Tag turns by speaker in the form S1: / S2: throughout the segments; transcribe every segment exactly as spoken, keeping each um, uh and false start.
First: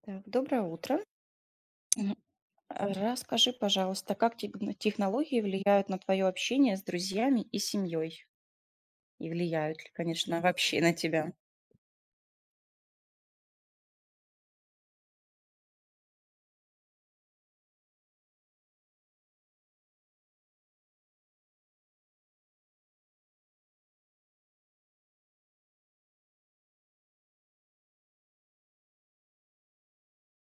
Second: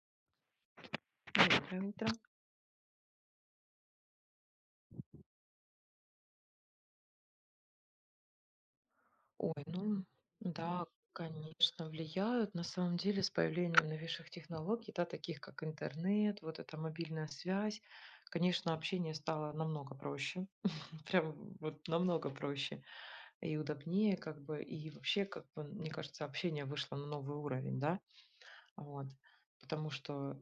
S1: Так, доброе утро.
S2: Доброе утро.
S1: Мгм. Расскажи, пожалуйста, как те- на технологии влияют на твое общение с друзьями и семьей? И
S2: Ой,
S1: влияют ли,
S2: ну
S1: конечно, вообще
S2: да,
S1: на тебя?
S2: конечно, влияют. На самом деле, с появлением новейших технологий, да, таких как интернет, вот эта мобильная связь, конечно, общение стало намного проще, прям вот намного проще и удобнее, как бы, и вообще, как бы, мне кажется, общение вышло на новый уровень, да, вот, потому что,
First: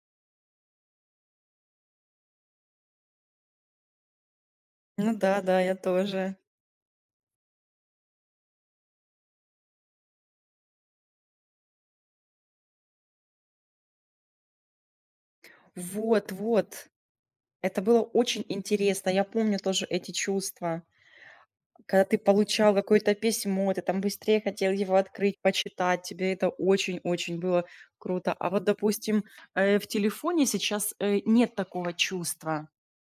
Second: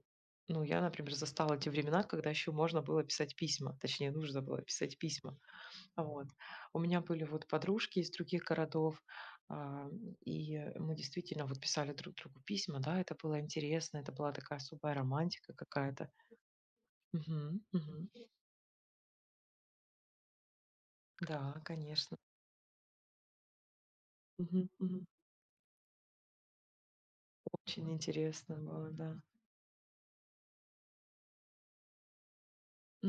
S2: ну, я, например, застала те времена, когда еще можно было писать письма, точнее, нужно было писать
S1: Ну
S2: письма.
S1: да, да, я
S2: Вот.
S1: тоже.
S2: У меня были вот подружки из других городов, а, и мы действительно вот писали друг другу письма, да, это было интересно, это была такая особая романтика какая-то.
S1: Вот, вот.
S2: Мгм,
S1: Это было
S2: мгм.
S1: очень интересно. Я помню тоже эти чувства.
S2: Да,
S1: Когда ты
S2: конечно.
S1: получал какое-то письмо, ты там быстрее
S2: Мгм,
S1: хотел его
S2: мгм.
S1: открыть, почитать, тебе это очень-очень было
S2: Очень
S1: круто. А
S2: интересно
S1: вот,
S2: было, да.
S1: допустим, э, в телефоне сейчас э, нет такого чувства.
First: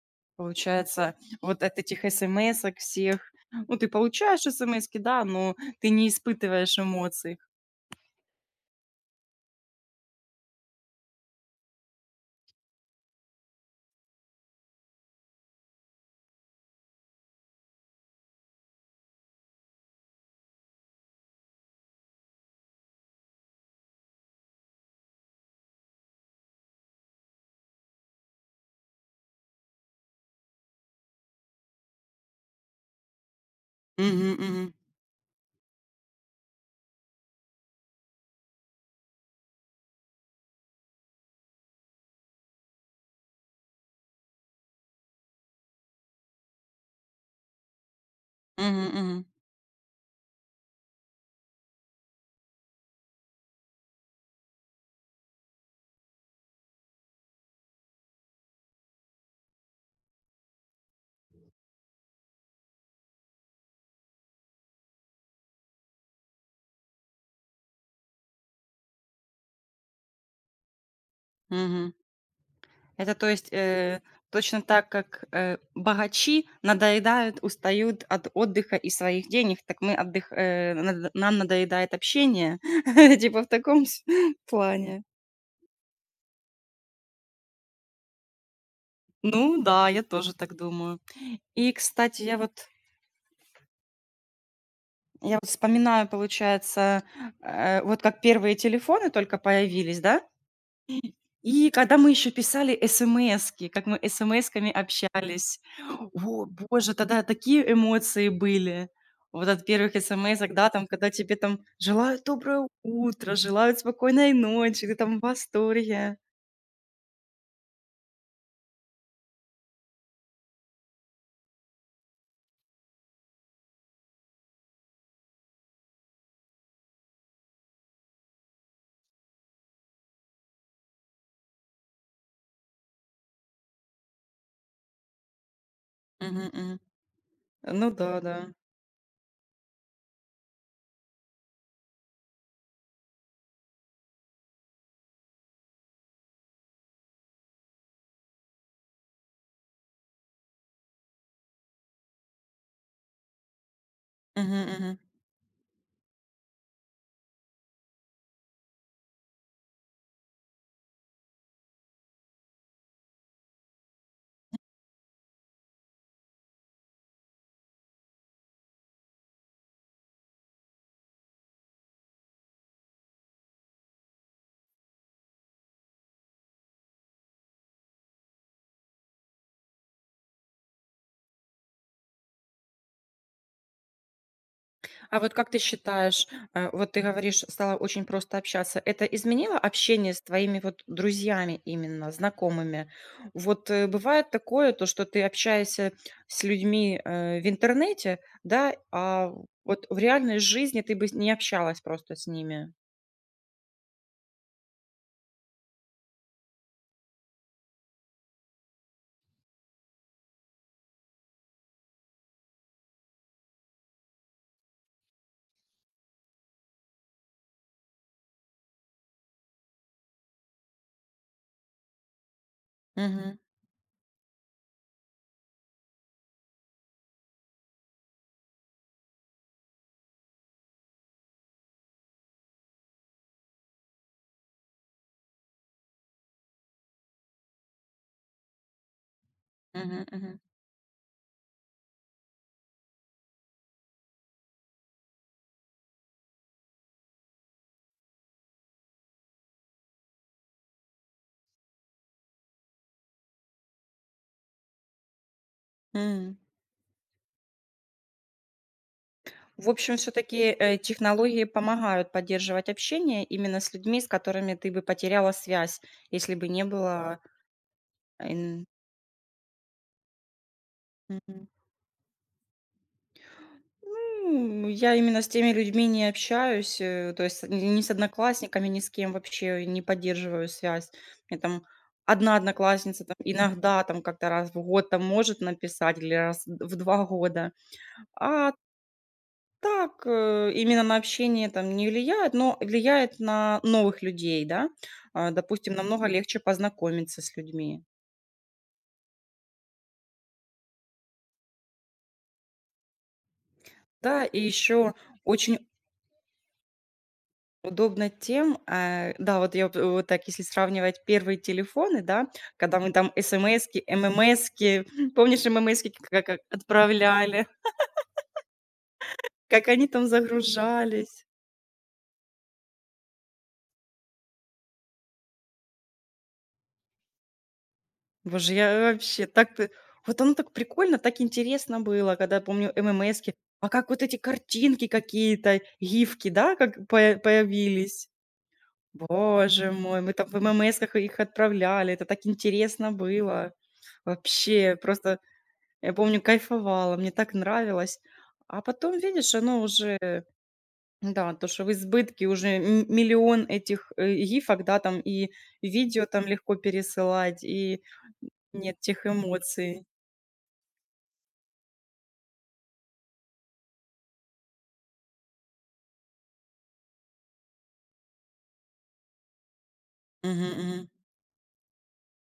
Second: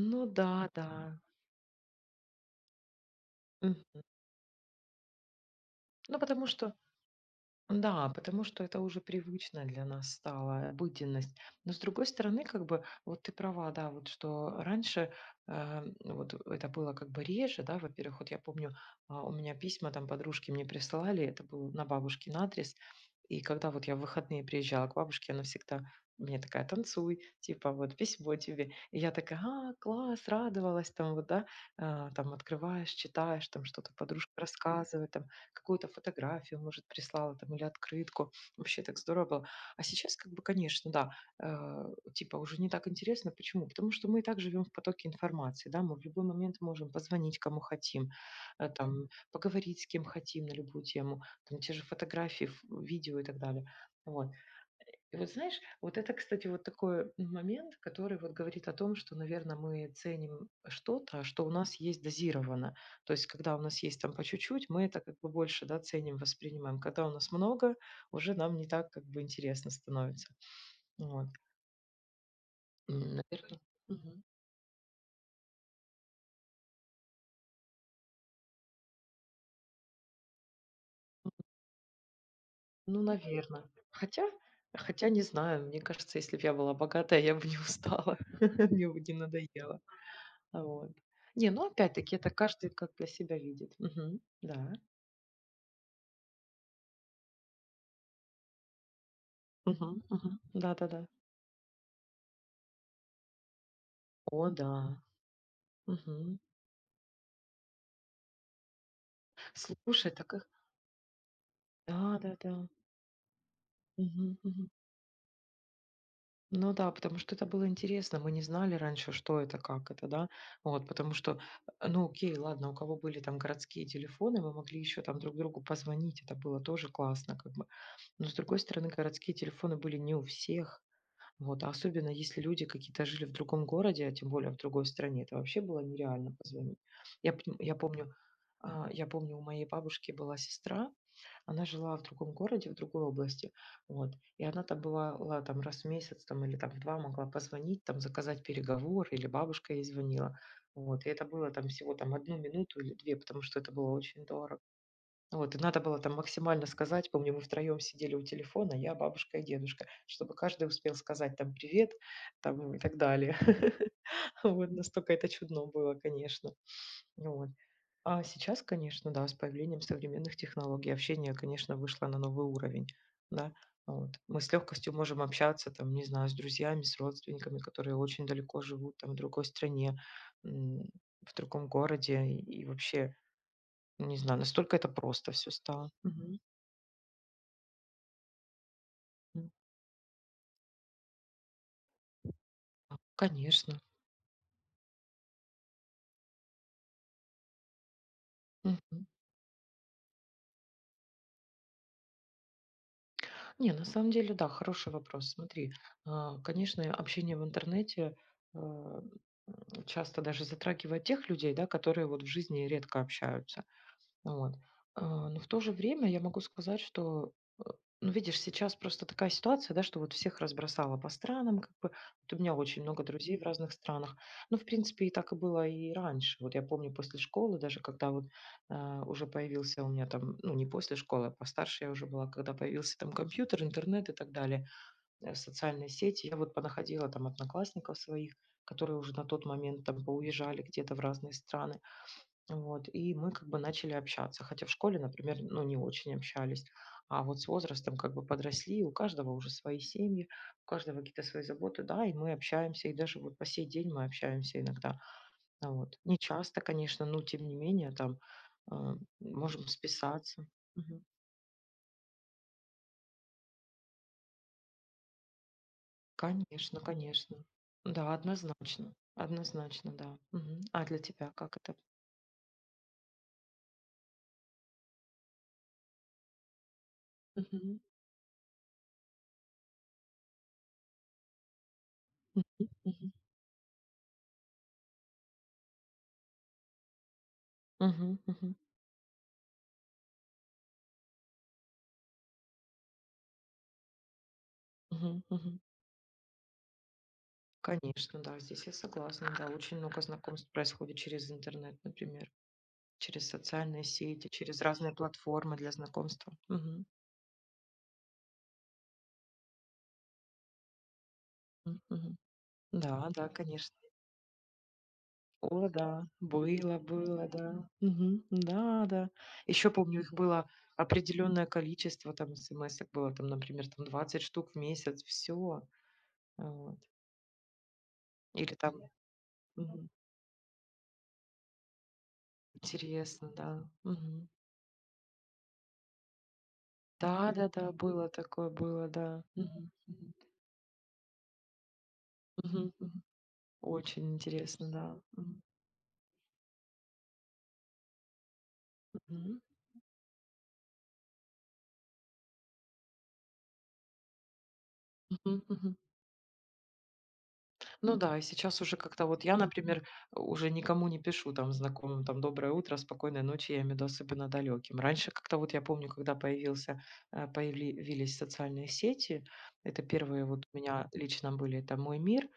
S2: Ну да, да.
S1: Получается, вот от этих смсок всех, ну, ты
S2: Мгм.
S1: получаешь смски, да, но ты не
S2: Ну потому что.
S1: испытываешь эмоций.
S2: Да, потому что это уже привычно для нас стало, обыденность. Но с другой стороны, как бы, вот ты права, да, вот что раньше э, вот это было как бы реже, да, во-первых, вот я помню, а, у меня письма там подружки мне присылали, это был на бабушкин адрес, и когда вот я в выходные приезжала к бабушке, она всегда мне такая, танцуй, типа, вот, письмо тебе. И я такая, а, класс, радовалась, там, вот, да, а, там, открываешь, читаешь, там, что-то
S1: Мгм,
S2: подружка
S1: мгм.
S2: рассказывает, там, какую-то фотографию, может, прислала там или открытку. Вообще так здорово было. А сейчас, как бы, конечно, да, э, типа уже не так интересно. Почему? Потому что мы и так живем в потоке информации, да, мы в любой момент можем позвонить кому хотим, э,
S1: Мгм,
S2: там,
S1: мгм.
S2: поговорить с кем хотим на любую тему, там, те же фотографии, ф- видео и так далее. Вот. И вот знаешь, вот это, кстати, вот такой момент, который вот говорит о том, что, наверное, мы ценим что-то, что у нас есть дозировано. То есть, когда у нас есть там по чуть-чуть, мы это как бы больше, да, ценим, воспринимаем. Когда у нас много, уже нам не так как бы интересно становится. Вот.
S1: Мгм. Это то есть,
S2: Наверное.
S1: э, точно так, как, э, богачи надоедают, устают от отдыха и своих денег, так мы отдых э, нада нам надоедает общение,
S2: Ну,
S1: типа в
S2: наверное.
S1: таком с
S2: Хотя,
S1: плане.
S2: хотя не знаю, мне кажется, если бы я была богатая, я бы не устала, мне бы не
S1: Ну
S2: надоело.
S1: да, я тоже так
S2: А вот.
S1: думаю.
S2: Не, ну
S1: И,
S2: опять-таки
S1: кстати,
S2: это
S1: я вот
S2: каждый как для себя видит. Мгм. Да.
S1: Я вот вспоминаю, получается, э, вот как первые телефоны только появились,
S2: Мгм,
S1: да,
S2: мгм. Да-да-да.
S1: и когда мы еще писали смски, как мы
S2: О
S1: смсками
S2: да.
S1: общались.
S2: Мгм.
S1: О, боже, тогда такие эмоции были. Вот от первых
S2: Слушай, так их.
S1: смсок, да, там, когда тебе там желают
S2: Да-да-да.
S1: доброе утро, желают спокойной
S2: Мгм, мгм.
S1: ночи, ты там в восторге.
S2: Ну да, потому что это было интересно. Мы не знали раньше, что это, как это, да. Вот, потому что, э, ну окей, ладно, у кого были там городские телефоны, мы могли еще там друг другу позвонить, это было тоже классно как бы. Но, с другой стороны, городские телефоны были не у всех. Вот, а особенно если люди какие-то жили в другом городе, а тем более в другой стране, это вообще было нереально
S1: Мгм, мгм.
S2: позвонить. Я, пню- я
S1: Ну да,
S2: помню,
S1: да.
S2: а, я помню, у моей бабушки была сестра, она жила в другом городе, в другой области, вот, и она там бывала там раз в месяц там или там в два могла позвонить, там заказать переговор, или бабушка ей звонила, вот, и это было там всего там одну минуту или две, потому что это было очень дорого.
S1: Мгм, мгм.
S2: Вот, и надо было там максимально сказать. Помню, мы втроем сидели у телефона, я, бабушка и дедушка, чтобы каждый успел сказать там привет, там и так далее. Вот, настолько это чудно было, конечно. Вот. А сейчас, конечно, да, с появлением современных технологий общение, конечно, вышло на новый уровень, да. Вот. Мы с легкостью можем общаться, там, не знаю, с друзьями, с родственниками, которые очень далеко живут, там, в другой стране, м, в другом городе и и вообще не знаю, настолько это
S1: А
S2: просто
S1: вот как
S2: все
S1: ты
S2: стало.
S1: считаешь,
S2: Мгм.
S1: э, вот ты говоришь, стало очень просто общаться. Это
S2: М,
S1: изменило общение с твоими вот друзьями именно, знакомыми?
S2: а,
S1: Вот
S2: конечно.
S1: э, бывает такое, то, что ты общаешься с людьми э, в интернете, да,
S2: Мгм.
S1: а вот в реальной жизни ты бы не общалась просто с ними.
S2: Не, на самом деле, да, хороший вопрос. Смотри, а, конечно, общение в интернете, а, м, часто даже затрагивает тех людей, да, которые вот в жизни редко общаются. Вот. А, но в то же время я могу сказать, что, э, ну, видишь, сейчас просто такая ситуация, да, что вот всех разбросала по странам, как бы. Вот у меня очень много
S1: Мгм.
S2: друзей в разных странах. Ну, в принципе, и так и было и раньше. Вот я помню после школы, даже когда вот а, уже появился у меня там, ну, не после школы, а постарше я уже была, когда появился там компьютер, интернет и так далее, э, социальные сети, я вот понаходила там одноклассников своих, которые уже на тот момент там
S1: Мгм. Мгм.
S2: поуезжали где-то в разные страны. Вот, и мы как бы начали общаться. Хотя в школе, например, ну, не очень общались. А вот с возрастом как бы подросли, у каждого уже свои семьи, у каждого какие-то свои заботы, да, и мы общаемся, и даже вот по сей день мы общаемся иногда. А вот. Не
S1: М.
S2: часто, конечно, но тем не менее там а, можем
S1: В общем,
S2: списаться.
S1: все-таки
S2: Мгм.
S1: технологии помогают поддерживать общение именно с людьми, с которыми ты бы потеряла связь, если бы не
S2: Конечно,
S1: было...
S2: конечно. Да,
S1: ин-
S2: однозначно. Однозначно, да. Мгм. А для тебя
S1: Мгм.
S2: как это?
S1: Ну, я именно с теми людьми не общаюсь, э, то есть ни
S2: Мгм.
S1: ни с одноклассниками, ни с кем вообще не поддерживаю связь. Мне там одна
S2: Мгм.
S1: одноклассница
S2: Мгм.
S1: там иногда там как-то раз в год там может написать или раз в два года.
S2: Мгм.
S1: А так, э, именно на общение там не влияет, но влияет на новых людей, да.
S2: Мгм.
S1: А,
S2: Мгм.
S1: допустим, намного легче познакомиться с людьми.
S2: Конечно, да, здесь я согласна. Да, очень много знакомств происходит через интернет, например, через социальные
S1: Да,
S2: сети,
S1: и
S2: через разные
S1: еще
S2: платформы
S1: очень
S2: для знакомства. Мгм.
S1: удобно тем, э, да, вот я, п вот так, если сравнивать первые
S2: М,
S1: телефоны,
S2: мгм.
S1: да, когда мы
S2: Да,
S1: там
S2: да, конечно.
S1: смски, ммски, помнишь,
S2: О,
S1: ммски
S2: да,
S1: как как
S2: было, было,
S1: отправляли,
S2: да. Мгм. Да, да.
S1: как
S2: Еще
S1: они
S2: помню,
S1: там
S2: их было
S1: загружались.
S2: определенное количество, там смс было, там, например, там двадцать штук в месяц, все. Вот.
S1: Боже,
S2: Или там
S1: я вообще так п
S2: мгм.
S1: Вот оно так прикольно, так интересно было, когда помню
S2: Интересно,
S1: ммски.
S2: да.
S1: А как вот эти
S2: Мгм.
S1: картинки какие-то, гифки, да, как поя
S2: Да, да, да,
S1: появились.
S2: было такое, было, да.
S1: Боже
S2: Мгм.
S1: мой, мы
S2: Мгм.
S1: там в ммсках их отправляли, это так
S2: Мгм.
S1: интересно
S2: Мгм.
S1: было.
S2: Очень интересно,
S1: Вообще
S2: да.
S1: просто
S2: М,
S1: я помню, кайфовала, мне так нравилось. А потом, видишь,
S2: мгм,
S1: оно уже, да, то, что в избытке уже м- миллион этих э, гифок, да, там и
S2: мгм, мгм.
S1: видео там легко пересылать, и
S2: Ну да, и сейчас уже
S1: нет тех
S2: как-то вот я,
S1: эмоций.
S2: например, уже никому не пишу там знакомым там доброе утро, спокойной ночи, я имею в виду особенно далеким. Раньше как-то вот я помню, когда появился, э, появились социальные сети, это первые
S1: Мгм,
S2: вот у
S1: мгм,
S2: меня лично были, это «Мой мир»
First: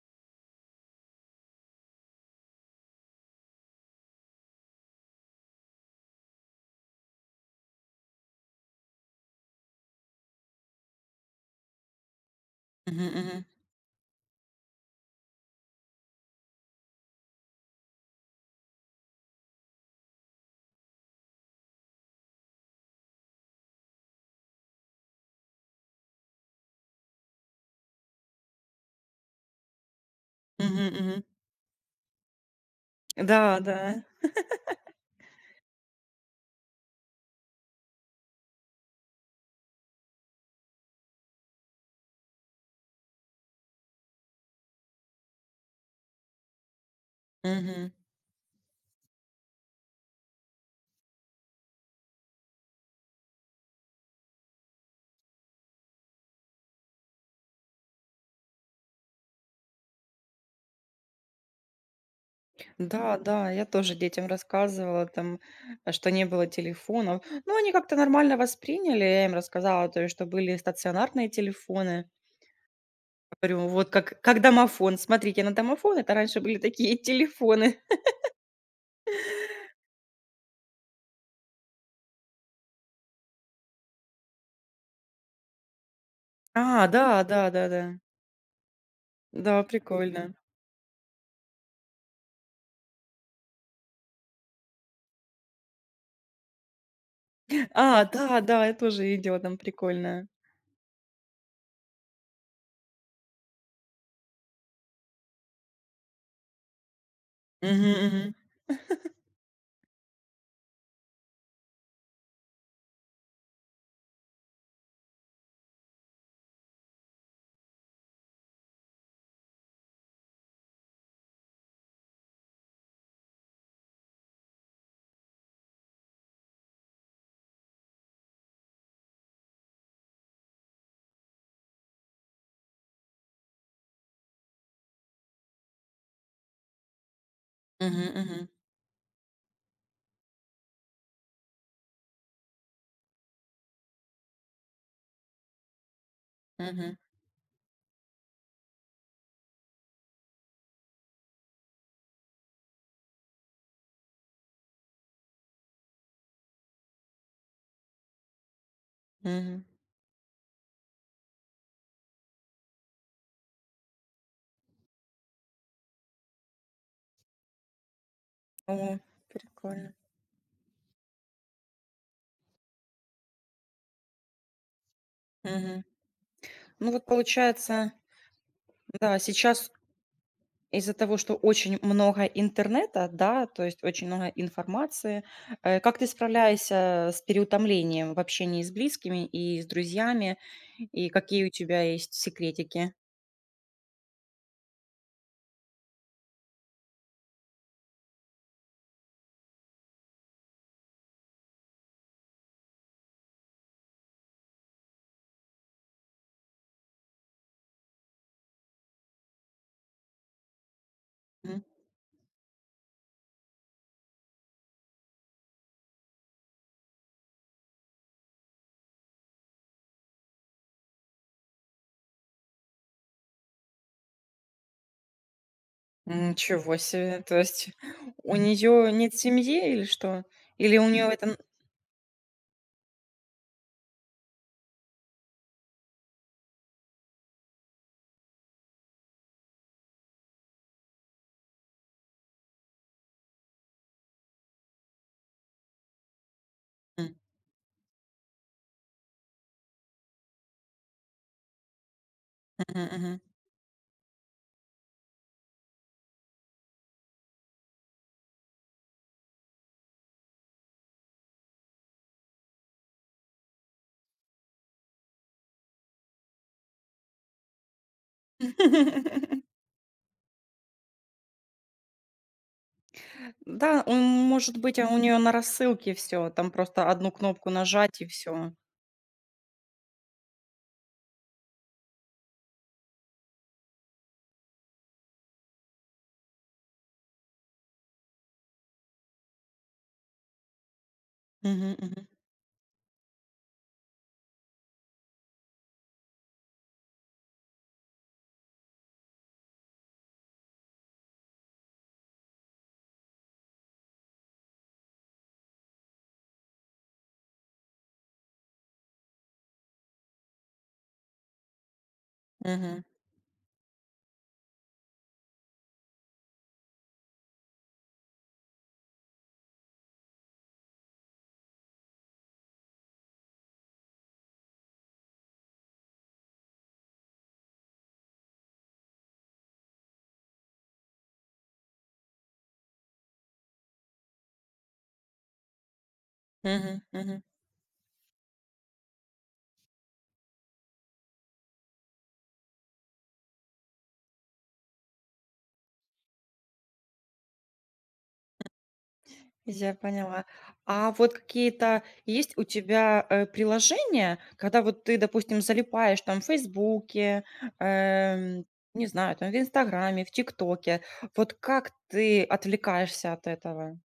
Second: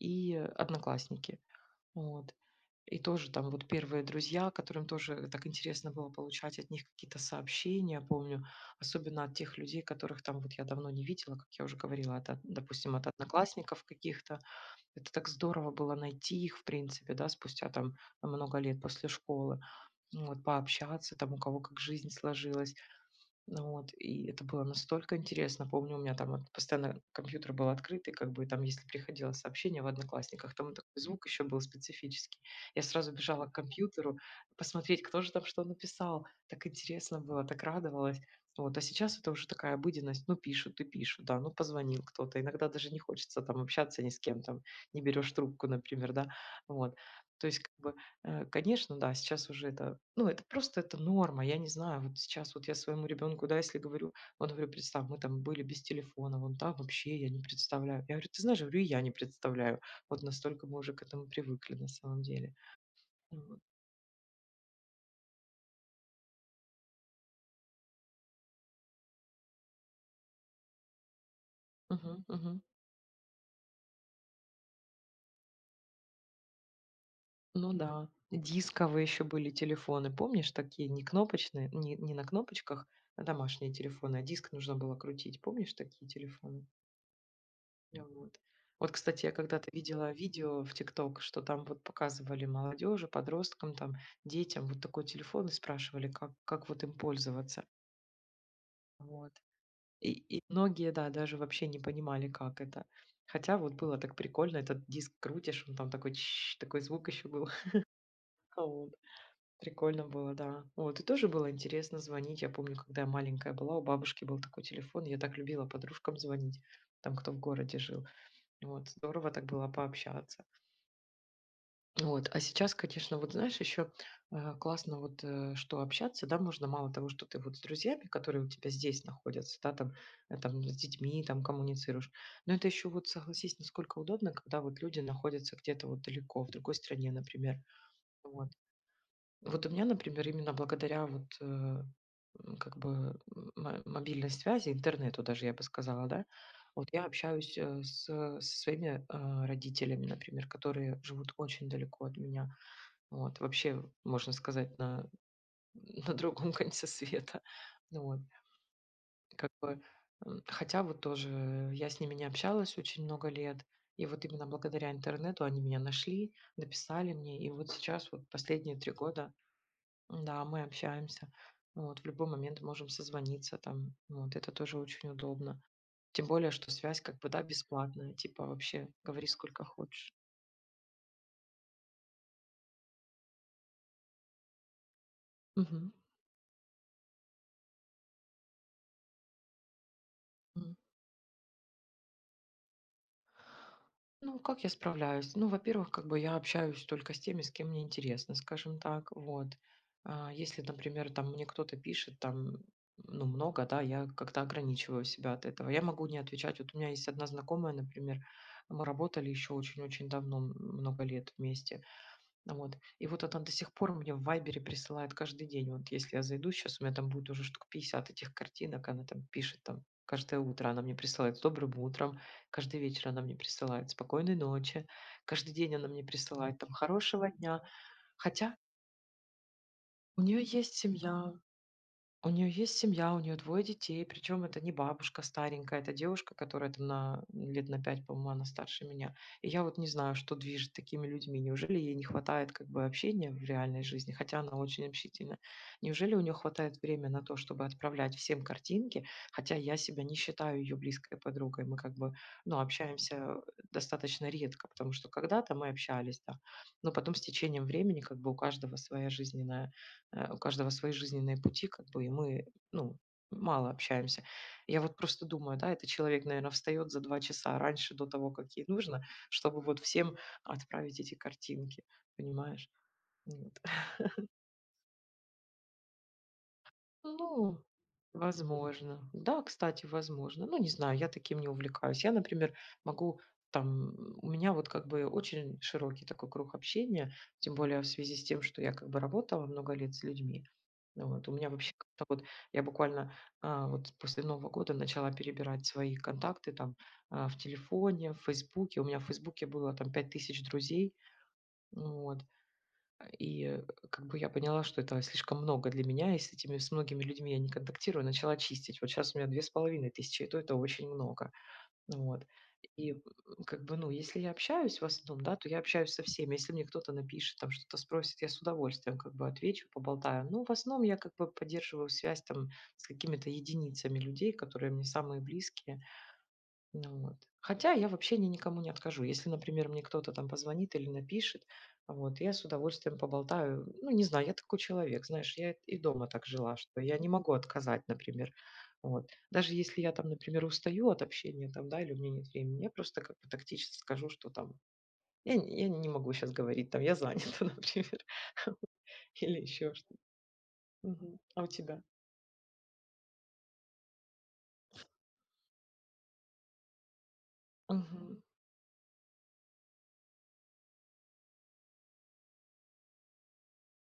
S2: и «Одноклассники». Вот. И тоже там вот первые друзья, которым тоже так интересно было получать от них какие-то сообщения, помню, особенно от тех людей, которых там вот я давно не видела, как я уже говорила, от, од- допустим,
S1: мгм,
S2: от
S1: мгм,
S2: одноклассников каких-то. Это так здорово было найти их, в принципе, да, спустя там много лет после школы. Ну, вот пообщаться там, у кого как жизнь сложилась. Ну вот, и это было настолько интересно. Помню, у меня там вот постоянно компьютер был открытый, как бы там, если приходило сообщение в "Одноклассниках", там вот такой
S1: мгм, мгм.
S2: звук еще был специфический. Я сразу бежала к
S1: Да, да.
S2: компьютеру посмотреть, кто же там что написал. Так интересно было, так радовалась. Вот, а сейчас это уже такая обыденность. Ну, пишут и пишут, да, ну, позвонил кто-то. Иногда даже не хочется там общаться ни с кем, там, не берешь трубку, например, да. Вот, то есть как
S1: Мгм.
S2: бы. Э, конечно, да, сейчас уже это, ну, это просто это норма. Я не знаю, вот сейчас вот я своему ребенку, да, если говорю, он говорю, представь, мы там были без телефона, он там вообще я не представляю. Я говорю, ты знаешь, говорю, и я не представляю. Вот настолько мы уже к этому привыкли на самом деле.
S1: Да, да,
S2: Вот.
S1: я тоже детям рассказывала, там, э, что не было телефонов. Ну, они как-то нормально восприняли. Я им рассказала, то есть, что были стационарные телефоны.
S2: Мгм, мгм.
S1: Говорю, вот как как домофон. Смотрите на домофон. Это раньше были такие
S2: Ну
S1: телефоны.
S2: да. Дисковые еще были телефоны, помнишь, такие не кнопочные, не, не на кнопочках, а домашние телефоны, а диск нужно было крутить. Помнишь такие телефоны?
S1: А, да, да, да-да. Да,
S2: Вот. Вот, кстати, я
S1: да,
S2: когда-то видела
S1: прикольно.
S2: видео в "Тикток", что там вот показывали молодежи, подросткам, там, детям вот такой телефон и спрашивали, как как вот им пользоваться.
S1: А, да, да, я тоже
S2: Вот.
S1: видела там
S2: И
S1: прикольное.
S2: и многие, да, даже вообще не понимали, как это. Хотя вот было так прикольно, этот диск крутишь, он там такой тш, такой звук еще был.
S1: Мгм, мгм.
S2: Вот. Прикольно было, да. Вот, и тоже было интересно звонить. Я помню, когда я маленькая была, у бабушки был такой телефон, я так любила подружкам звонить, там, кто в городе жил. Вот, здорово так было пообщаться. Вот, а сейчас, конечно, вот знаешь, еще э, классно вот, э, что общаться, да, можно мало того, что ты вот с друзьями, которые у тебя здесь находятся, да, там, э, там с детьми, там коммуницируешь, но это еще вот, согласись, насколько удобно, когда вот люди находятся где-то вот далеко, в другой стране, например,
S1: Мгм, мгм.
S2: вот. Вот у меня, например, именно благодаря вот э, м, как бы м- мо- мобильной связи, интернету даже, я бы сказала, да, вот
S1: Мгм,
S2: я общаюсь э, с, со своими э, родителями, например, которые живут очень далеко от меня, вот, вообще, можно сказать, на на другом конце света. Ну вот, как бы, м, хотя вот тоже я с ними не общалась очень много лет, и вот именно благодаря интернету они меня нашли, написали мне, и вот сейчас вот последние три
S1: о,
S2: года,
S1: прикольно.
S2: да, мы общаемся. Вот, в любой момент можем созвониться там, вот, это тоже очень удобно.
S1: Мгм.
S2: Тем более, что
S1: Ну
S2: связь
S1: вот
S2: как бы, да,
S1: получается,
S2: бесплатная, типа вообще
S1: да,
S2: говори сколько
S1: сейчас
S2: хочешь.
S1: из-за того, что очень много интернета, да, то есть очень много информации. Э,
S2: Мгм.
S1: как ты справляешься с переутомлением в общении с близкими и с друзьями? И какие у тебя есть секретики?
S2: Ну, как я справляюсь? Ну, во-первых, как бы я общаюсь только с теми, с кем мне интересно, скажем так, вот. А, Если, например, там мне кто-то пишет, там, ну, много, да, я как-то ограничиваю себя от этого. Я могу не отвечать. Вот у меня есть одна знакомая, например, мы работали еще очень-очень давно, м, много лет
S1: М.
S2: вместе. А вот. И вот это он до сих пор мне в "Вайбере" присылает каждый день. Вот если я зайду сейчас, у меня там будет уже штук пятьдесят этих картинок. Она там пишет там каждое утро, она мне присылает с добрым утром, каждый вечер она мне присылает спокойной ночи, каждый день она мне присылает там
S1: Ничего себе!
S2: хорошего
S1: То
S2: дня.
S1: есть у
S2: Хотя
S1: нее нет семьи или
S2: у
S1: что?
S2: нее есть
S1: Или у нее это
S2: семья,
S1: н
S2: у нее есть семья, у нее двое детей, причем это не бабушка старенькая, это девушка, которая там на лет на пять, по-моему, она старше меня. И я вот не знаю, что движет такими людьми. Неужели ей не хватает как бы общения в реальной жизни, хотя она очень общительна. Неужели у нее хватает времени
S1: М.
S2: на то, чтобы отправлять всем картинки, хотя я себя не считаю ее близкой подругой. Мы как бы, ну,
S1: Мгм,
S2: общаемся
S1: мгм.
S2: э, достаточно редко, потому что когда-то мы общались, да, но потом с течением времени как бы у каждого своя жизненная Э, у каждого свои жизненные пути, как бы, и мы, ну, мало общаемся. Я вот просто думаю, да, этот человек, наверное, встает за два часа раньше до того, как ей нужно, чтобы вот всем отправить эти картинки, понимаешь? М.
S1: Да, он может быть, а у нее на рассылке все. Там просто одну кнопку
S2: Ну,
S1: нажать и все.
S2: возможно. Да, кстати, возможно. Ну, не знаю, я таким не увлекаюсь. Я, например, могу там, у меня вот как бы очень широкий такой круг общения, тем более в связи с тем, что я как бы работала много лет с людьми. Ну вот. У меня
S1: Угу,
S2: вообще как-то
S1: угу,
S2: вот, я буквально а, вот после Нового года начала перебирать свои контакты там а, в телефоне, в Фейсбуке. У меня в Фейсбуке было там пять тысяч друзей. Вот. И, э, как бы я поняла, что это слишком много для меня, и с этими с многими людьми я не контактирую, начала чистить. Вот сейчас у меня две тысячи пятьсот, и то это очень много. Ну вот.
S1: угу,
S2: И, м, как бы, ну, если я общаюсь в основном, да, то я общаюсь со всеми. Если мне кто-то напишет, там что-то спросит, я с удовольствием как бы отвечу, поболтаю. Ну, в основном я как бы поддерживаю связь там с какими-то единицами людей, которые мне самые близкие. Ну вот. Хотя я в общении никому не откажу. Если, например, мне кто-то там позвонит или напишет, вот, я с удовольствием поболтаю. Ну, не знаю, я такой человек, знаешь, я и дома так жила, что я не
S1: угу.
S2: могу отказать, например. Вот. Даже если я там, например, устаю от общения, там, да, или у меня нет времени, я просто как бы тактически скажу, что там, я, не- я не могу сейчас говорить, там, я занята, например, или еще
S1: Я
S2: что-то.
S1: поняла. А вот
S2: Мгм. А у тебя?
S1: какие-то есть у тебя, э, приложения, когда вот ты, допустим, залипаешь там в "Фейсбуке",
S2: Мгм.
S1: эм, не знаю, там в "Инстаграме", в "ТикТоке". Вот как ты отвлекаешься от этого?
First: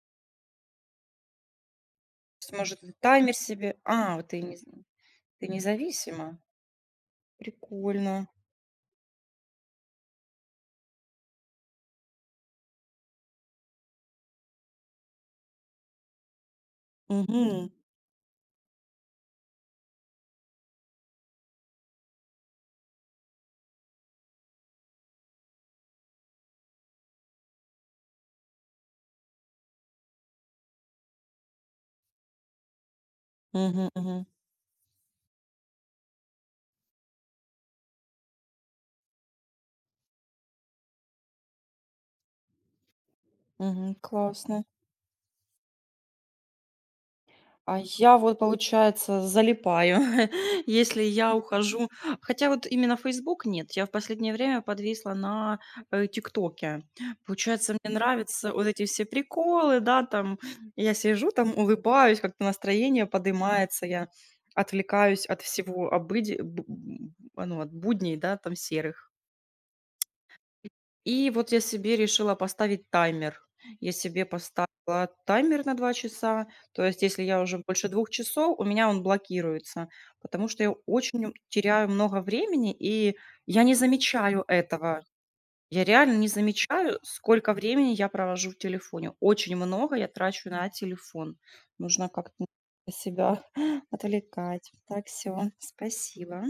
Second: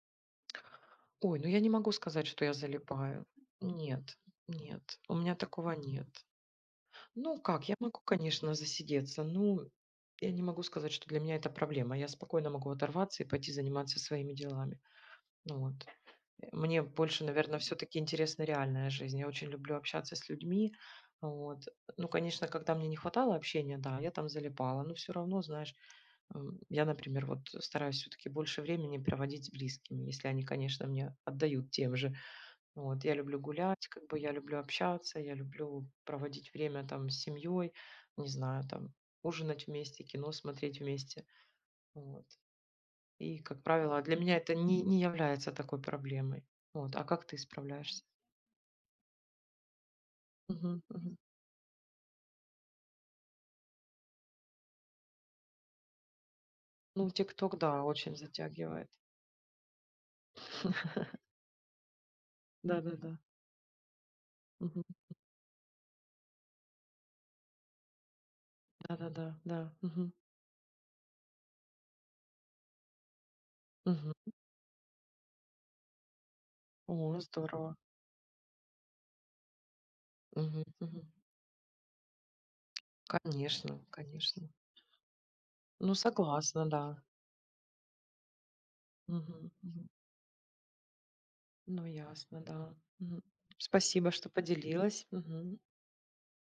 S2: Ой, ну я не могу сказать,
S1: То
S2: что
S1: есть,
S2: я
S1: может, ты
S2: залипаю.
S1: таймер себе... А,
S2: Нет,
S1: вот ты не,
S2: нет, у меня
S1: ты
S2: такого нет.
S1: независима?
S2: Ну как, я могу,
S1: Прикольно.
S2: конечно, засидеться, но я не могу сказать, что для меня это проблема. Я спокойно могу оторваться и пойти заниматься своими делами. Ну вот. Э, Мне больше, наверное,
S1: Угу,
S2: все-таки интересна реальная жизнь. Я очень люблю общаться с людьми. Вот. Ну, конечно, когда мне не хватало общения, да, я там залипала, но все равно, знаешь, м, я, например, вот стараюсь все-таки больше времени проводить с близкими, если они, конечно, мне отдают тем же. Вот, я люблю гулять,
S1: угу,
S2: как бы
S1: угу.
S2: я люблю общаться, я люблю проводить время там с семьей, не знаю, там ужинать вместе, кино смотреть вместе. Вот. И, как
S1: Мгм.
S2: правило, а для меня это
S1: Классно.
S2: не, не является такой проблемой. Вот. А как ты
S1: А
S2: справляешься?
S1: я вот, получается, залипаю,
S2: Мгм,
S1: если
S2: мгм.
S1: я ухожу. Хотя вот именно Facebook нет. Я в последнее время подвисла на, э, "Тиктоке".
S2: Ну, ТикТок,
S1: Получается,
S2: да,
S1: мне
S2: очень
S1: нравятся вот эти
S2: затягивает.
S1: все приколы, да, там. Я сижу там, улыбаюсь, как-то настроение
S2: Да-да-да.
S1: подымается, я
S2: Мгм.
S1: отвлекаюсь от всего обыди б б ну, от будней, да, там серых.
S2: Да-да-да, да. Да, да. Мгм.
S1: И вот я себе решила поставить таймер. Я
S2: Мгм.
S1: себе поставила таймер на два часа. То есть
S2: О,
S1: если я уже
S2: здорово.
S1: больше двух часов, у меня он блокируется, потому что
S2: Мгм,
S1: я
S2: мгм.
S1: очень м- теряю много времени, и я не
S2: Конечно,
S1: замечаю
S2: конечно.
S1: этого. Я
S2: Ну,
S1: реально не
S2: согласна, да.
S1: замечаю, сколько времени я провожу в телефоне.
S2: Мгм,
S1: Очень
S2: мгм.
S1: много я трачу на телефон.
S2: Ну,
S1: Нужно
S2: ясно,
S1: как-то
S2: да. Мгм.
S1: себя
S2: Спасибо, что
S1: отвлекать. Так,
S2: поделилась.
S1: все.
S2: Мгм.
S1: Спасибо.